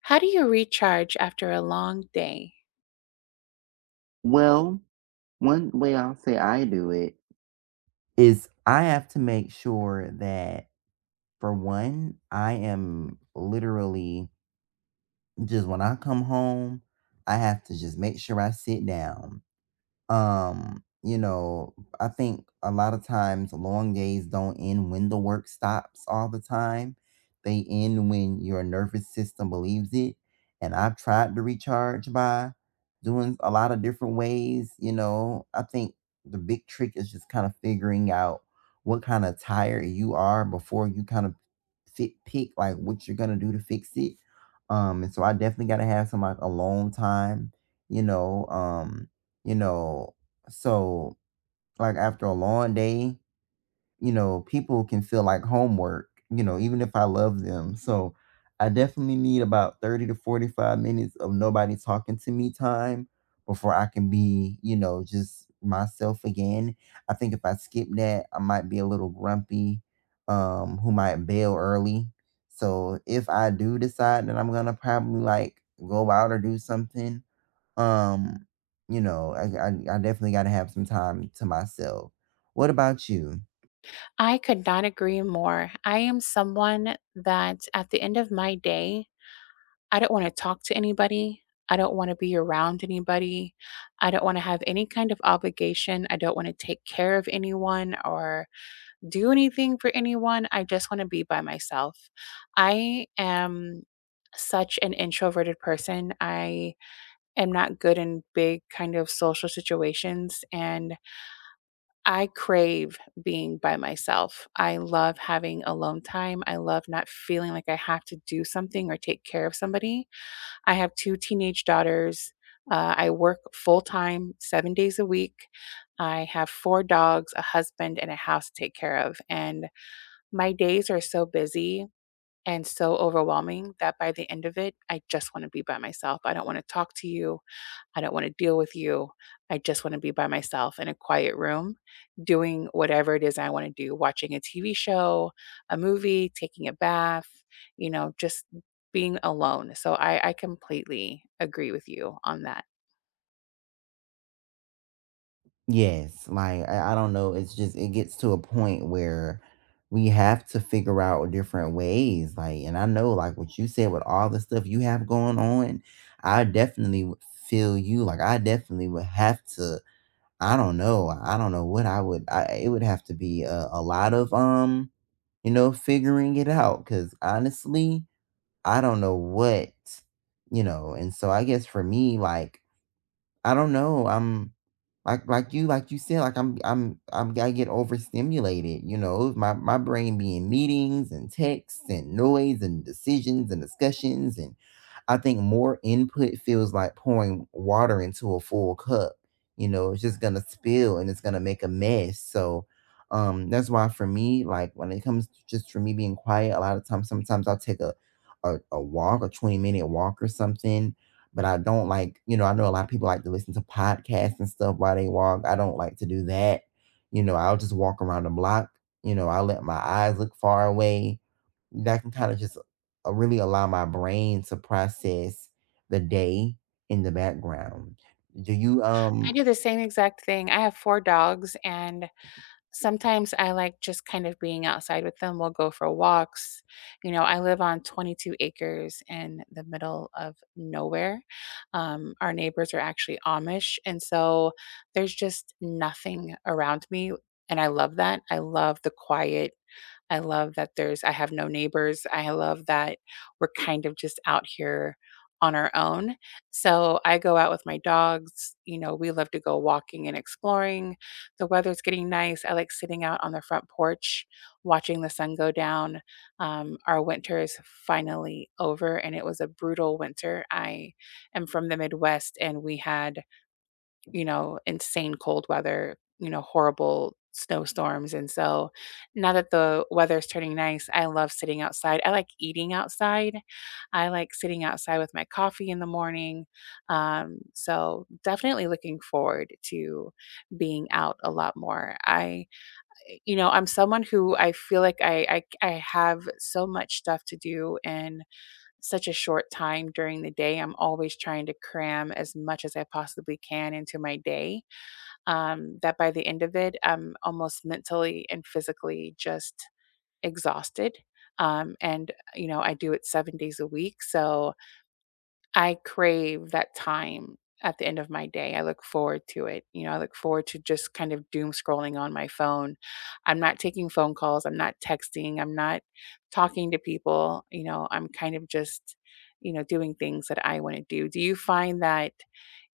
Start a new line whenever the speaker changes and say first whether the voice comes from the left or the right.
left: How do you recharge after a long day?
right: Well, one way I'll say I do it is I have to make sure that, for one, I am literally just when I come home, I have to just make sure I sit down. Um, you know, I think a lot of times long days don't end when the work stops all the time. They end when your nervous system believes it. And I've tried to recharge by doing a lot of different ways. You know, I think the big trick is just kind of figuring out what kind of tire you are before you kind of fit pick like what you're gonna do to fix it. And so I definitely gotta have some like alone time, you know. Um, you know, so, like, after a long day, you know, people can feel like homework, you know, even if I love them. So, I definitely need about 30 to 45 minutes of nobody talking to me time before I can be, you know, just myself again. I think if I skip that, I might be a little grumpy, who might bail early. So, if I do decide that I'm gonna probably like go out or do something, um, you know, I, I I definitely gotta have some time to myself. What about you?
left: I could not agree more. I am someone that at the end of my day, I don't want to talk to anybody. I don't want to be around anybody. I don't want to have any kind of obligation. I don't want to take care of anyone or do anything for anyone. I just want to be by myself. I am such an introverted person. I am not good in big kind of social situations and I crave being by myself. I love having alone time. I love not feeling like I have to do something or take care of somebody. I have 2 teenage daughters. I work full time, 7 days a week. I have 4 dogs, a husband, and a house to take care of. And my days are so busy and so overwhelming that by the end of it, I just wanna be by myself. I don't wanna talk to you. I don't want to deal with you. I just want to be by myself in a quiet room doing whatever it is I want to do, watching a TV show, a movie, taking a bath, you know, just being alone. So I completely agree with you on that.
right: Yes, like I don't know. It's just it gets to a point where we have to figure out different ways. Like, and I know, like what you said with all the stuff you have going on, I definitely would feel you. Like, I definitely would have to. I don't know. I don't know what I would. I it would have to be a lot of you know, figuring it out. Cause honestly, I don't know what, you know, and so I guess for me, like I don't know. I'm like you said, like I'm I get overstimulated, you know, my brain be in meetings and texts and noise and decisions and discussions and I think more input feels like pouring water into a full cup. You know, it's just gonna spill and it's gonna make a mess. So that's why for me, like when it comes to just for me being quiet, a lot of times sometimes I'll take a walk, a 20-minute walk or something, but I don't like, you know, I know a lot of people like to listen to podcasts and stuff while they walk. I don't like to do that. You know, I'll just walk around the block. You know, I let my eyes look far away. That can kind of just really allow my brain to process the day in the background. Do you
left: I
right: um
left: do the same exact thing. I have four dogs and sometimes I like just kind of being outside with them. We'll go for walks. You know, I live on 22 acres in the middle of nowhere. Our neighbors are actually Amish. And so there's just nothing around me. And I love that. I love the quiet. I love that there's I have no neighbors. I love that we're kind of just out here on our own. So I go out with my dogs. You know, we love to go walking and exploring. The weather's getting nice. I like sitting out on the front porch, watching the sun go down. Our winter is finally over, and it was a brutal winter. I am from the Midwest, and we had insane cold weather, horrible snowstorms. And so now that the weather is turning nice, I love sitting outside. I like eating outside. I like sitting outside with my coffee in the morning. So definitely looking forward to being out a lot more. I'm someone who I feel like I have so much stuff to do in such a short time during the day. I'm always trying to cram as much as I possibly can into my day that by the end of it, I'm almost mentally and physically just exhausted. I do it 7 days a week. So I crave that time at the end of my day. I look forward to it. I look forward to just kind of doom scrolling on my phone. I'm not taking phone calls. I'm not texting. I'm not talking to people. I'm kind of just doing things that I want to do. Do you find that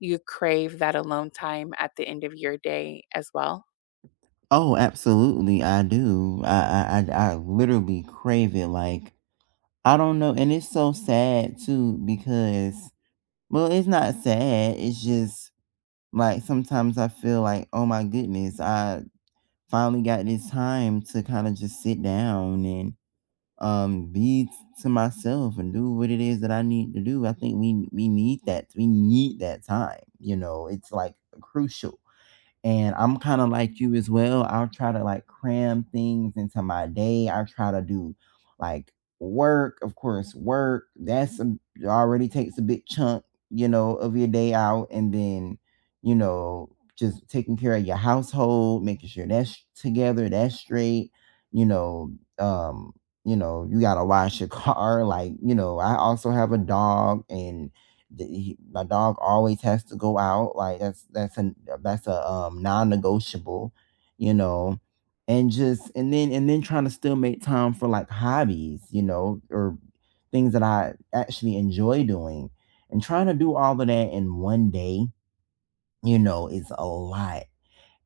left: you crave that alone time at the end of your day as well?
right: Oh, absolutely. I do. I literally crave it. Like, I don't know. And it's so sad, too, because, well, it's not sad. It's just, like, sometimes I feel like, "Oh my goodness, I finally got this time to kinda just sit down and, be t to myself and do what it is that I need to do." I think we need that. We need that time, you know? It's, like, crucial. And I'm kind of like you as well. I'll try to like cram things into my day. I try to do like work, of course, work. Already takes a big chunk, you know, of your day out. And then, you know, just taking care of your household, making sure that's together, that's straight, you know, um, you know, you gotta wash your car. Like, you know, I also have a dog and my dog always has to go out. Like that's a non-negotiable, you know, and then trying to still make time for like hobbies, you know, or things that I actually enjoy doing, and trying to do all of that in one day, you know, is a lot.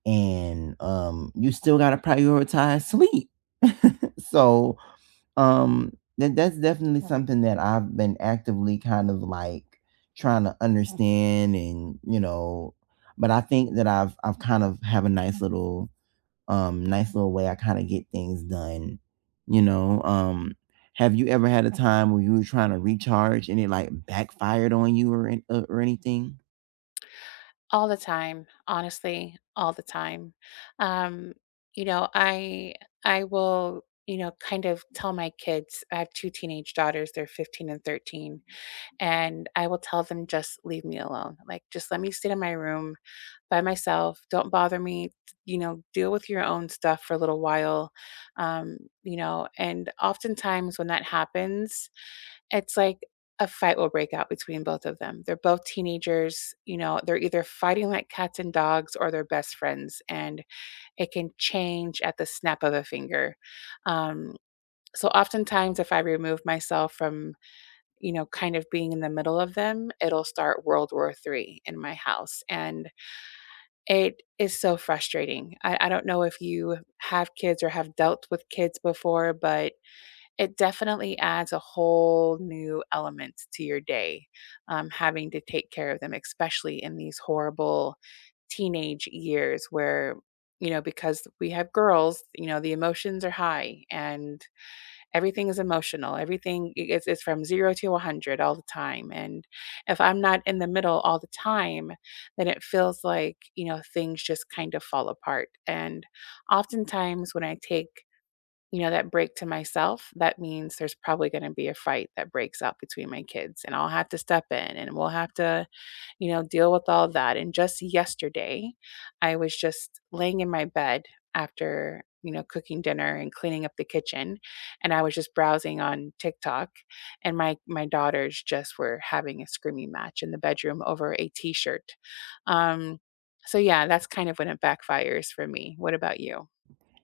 right: And you still gotta prioritize sleep. So that's definitely something that I've been actively kind of like trying to understand and, you know, but I think that I've kind of have a nice little way I kind of get things done, you know. Um have you ever had a time where you were trying to recharge and it like backfired on you or or anything?
left: All the time, honestly, all the time. Um, you know, I I will, kind of tell my kids, I have 2 teenage daughters, they're 15 and 13, and I will tell them, "Just leave me alone. Like, just let me sit in my room by myself. Don't bother me. You know, deal with your own stuff for a little while." Um, and oftentimes when that happens, it's like a fight will break out between both of them. They're both teenagers, they're either fighting like cats and dogs or they're best friends, and it can change at the snap of a finger. Um, so oftentimes if I remove myself from, kind of being in the middle of them, it'll start World War III in my house. And it is so frustrating. I don't know if you have kids or have dealt with kids before, but it definitely adds a whole new element to your day, having to take care of them, especially in these horrible teenage years where, because we have girls, the emotions are high and everything is emotional. Everything is from zero to 100 all the time. And if I'm not in the middle all the time, then it feels like, things just kind of fall apart. And oftentimes when I take that break to myself, that means there's probably gonna be a fight that breaks out between my kids, and I'll have to step in, and we'll have to, deal with all that, and just yesterday, I was just laying in my bed after, cooking dinner and cleaning up the kitchen, and I was just browsing on TikTok, and my daughters just were having a screaming match in the bedroom over a T-shirt, um, so yeah, that's kind of when it backfires for me. What about you?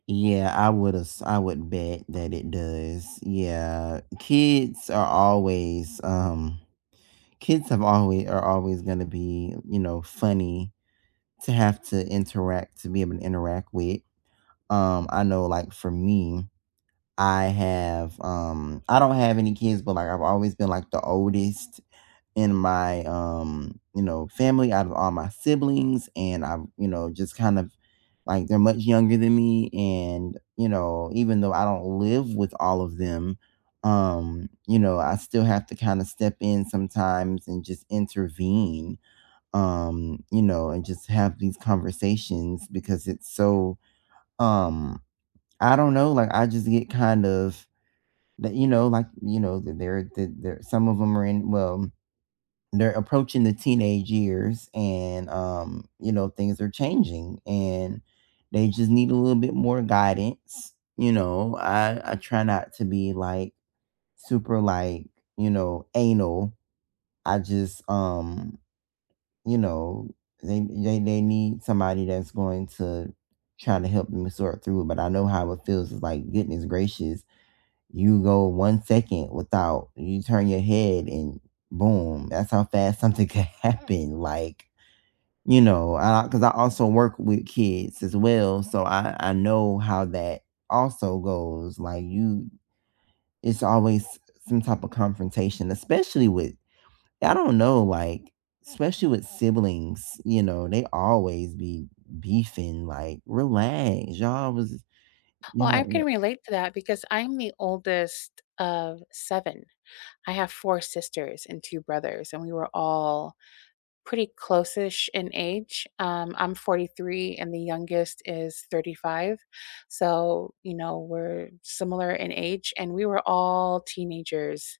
right: Yeah, I would have. I would bet that it does. Yeah, kids are always kids have always are always going to be, you know, funny to have to interact to be able to interact with. I know, like for me, I have I don't have any kids, but like I've always been like the oldest in my, you know, family out of all my siblings, and I've, you know, just kind of like they're much younger than me, and, you know, even though I don't live with all of them, you know, I still have to kind of step in sometimes and just intervene. You know, and just have these conversations because it's so um I don't know, like I just get kind of that, you know, like, you know, that they're there, that are some of them are in well they're approaching the teenage years, and, you know, things are changing, and they just need a little bit more guidance, you know. I try not to be like super like, you know, anal. I just, you know, they need somebody that's going to try to help them sort through it, but I know how it feels. It's like, goodness gracious, you go one second without, you turn your head, and boom, that's how fast something could happen. Like, you know, I, because I also work with kids as well, so I know how that also goes. Like you, it's always some type of confrontation, especially with, I don't know, like especially with siblings. You know, they always be beefing. Like, relax, y'all was
left: Well,
right: y'all
left: I can relate to that because I'm the oldest of 7. I have 4 sisters and 2 brothers, and we were all pretty close-ish in age. I'm 43 and the youngest is 35. So, we're similar in age, and we were all teenagers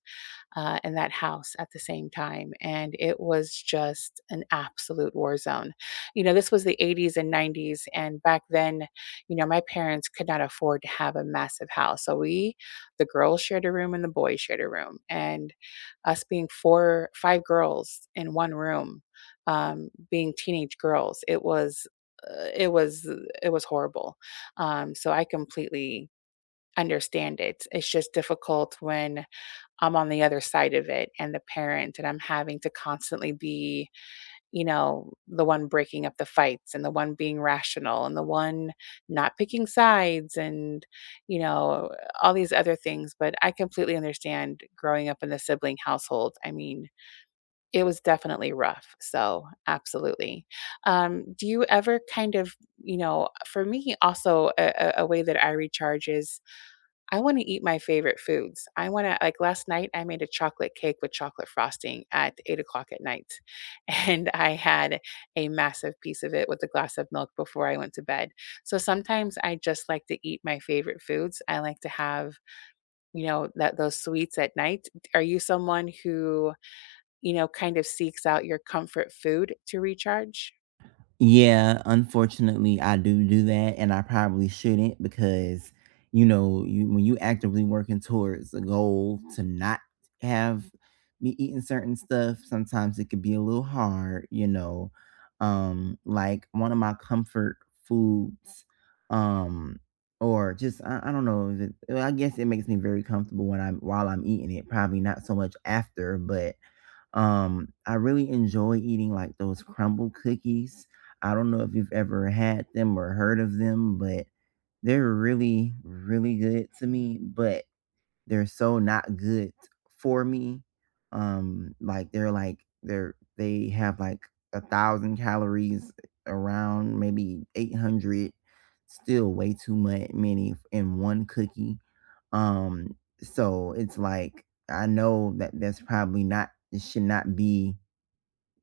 left: in that house at the same time. And it was just an absolute war zone. This was the 80s and 90s. And back then, my parents could not afford to have a massive house. So we, the girls shared a room and the boys shared a room. And us being four, five girls in one room, being teenage girls, it was. It was it was horrible. So I completely understand it. It's just difficult when I'm on the other side of it and the parent, and I'm having to constantly be, the one breaking up the fights and the one being rational and the one not picking sides and, you know, all these other things. But I completely understand growing up in the sibling household. I mean, it was definitely rough. So, absolutely. Do you ever kind of, for me, also a way that I recharge is I wanna eat my favorite foods. I wanna Like, last night, I made a chocolate cake with chocolate frosting at 8 o'clock at night, and I had a massive piece of it with a glass of milk before I went to bed. So sometimes I just like to eat my favorite foods. I like to have, that those sweets at night. Are you someone who, kind of seeks out your comfort food to recharge?
right: Yeah, unfortunately, I do do that, and I probably shouldn't because, you know, you when you actively working towards a goal to not have me eating certain stuff, sometimes it could be a little hard, you know. Like one of my comfort foods, um, or just I don't know if it, well, I guess it makes me very comfortable when I'm while I'm eating it. Probably not so much after, but I really enjoy eating like those crumble cookies. I don't know if you've ever had them or heard of them, but they're really, really good to me, but they're so not good for me. Like they're they have like 1,000 calories, around maybe 800, still way too much many in one cookie. um so it's like I know that that's probably not, it should not be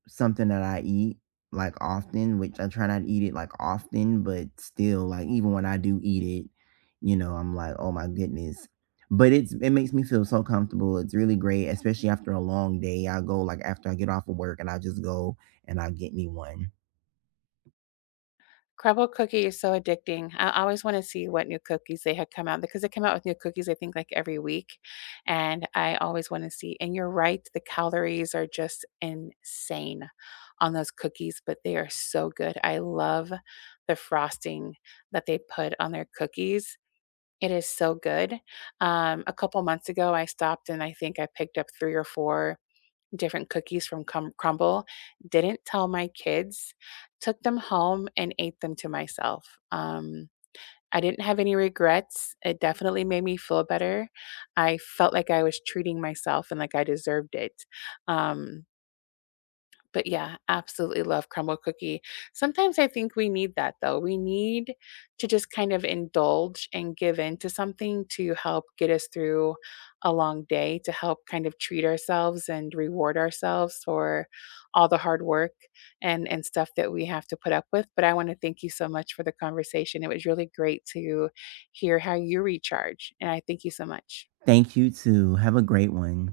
right: something that I eat like often, which I try not to eat it like often, but still, like, even when I do eat it, you know, I'm like, oh my goodness. But it's it makes me feel so comfortable. It's really great, especially after a long day. I go, like, after I get off of work and I just go and I'll get me one.
left: Crumble cookie is so addicting. I always wanna see what new cookies they had come out because they come out with new cookies, I think, like, every week, and I always wanna see and you're right, the calories are just insane on those cookies, but they are so good. I love the frosting that they put on their cookies. It is so good. A couple months ago, I stopped and I think I picked up 3 or 4 different cookies from Crumble, didn't tell my kids, took them home and ate them to myself. I didn't have any regrets. It definitely made me feel better. I felt like I was treating myself and like I deserved it. Um, but yeah, absolutely love crumble cookie. Sometimes I think we need that though. We need to just kind of indulge and give in to something to help get us through a long day, to help kind of treat ourselves and reward ourselves for all the hard work and stuff that we have to put up with. But I want to thank you so much for the conversation. It was really great to hear how you recharge, and I thank you so much.
right: Thank you too. Have a great one.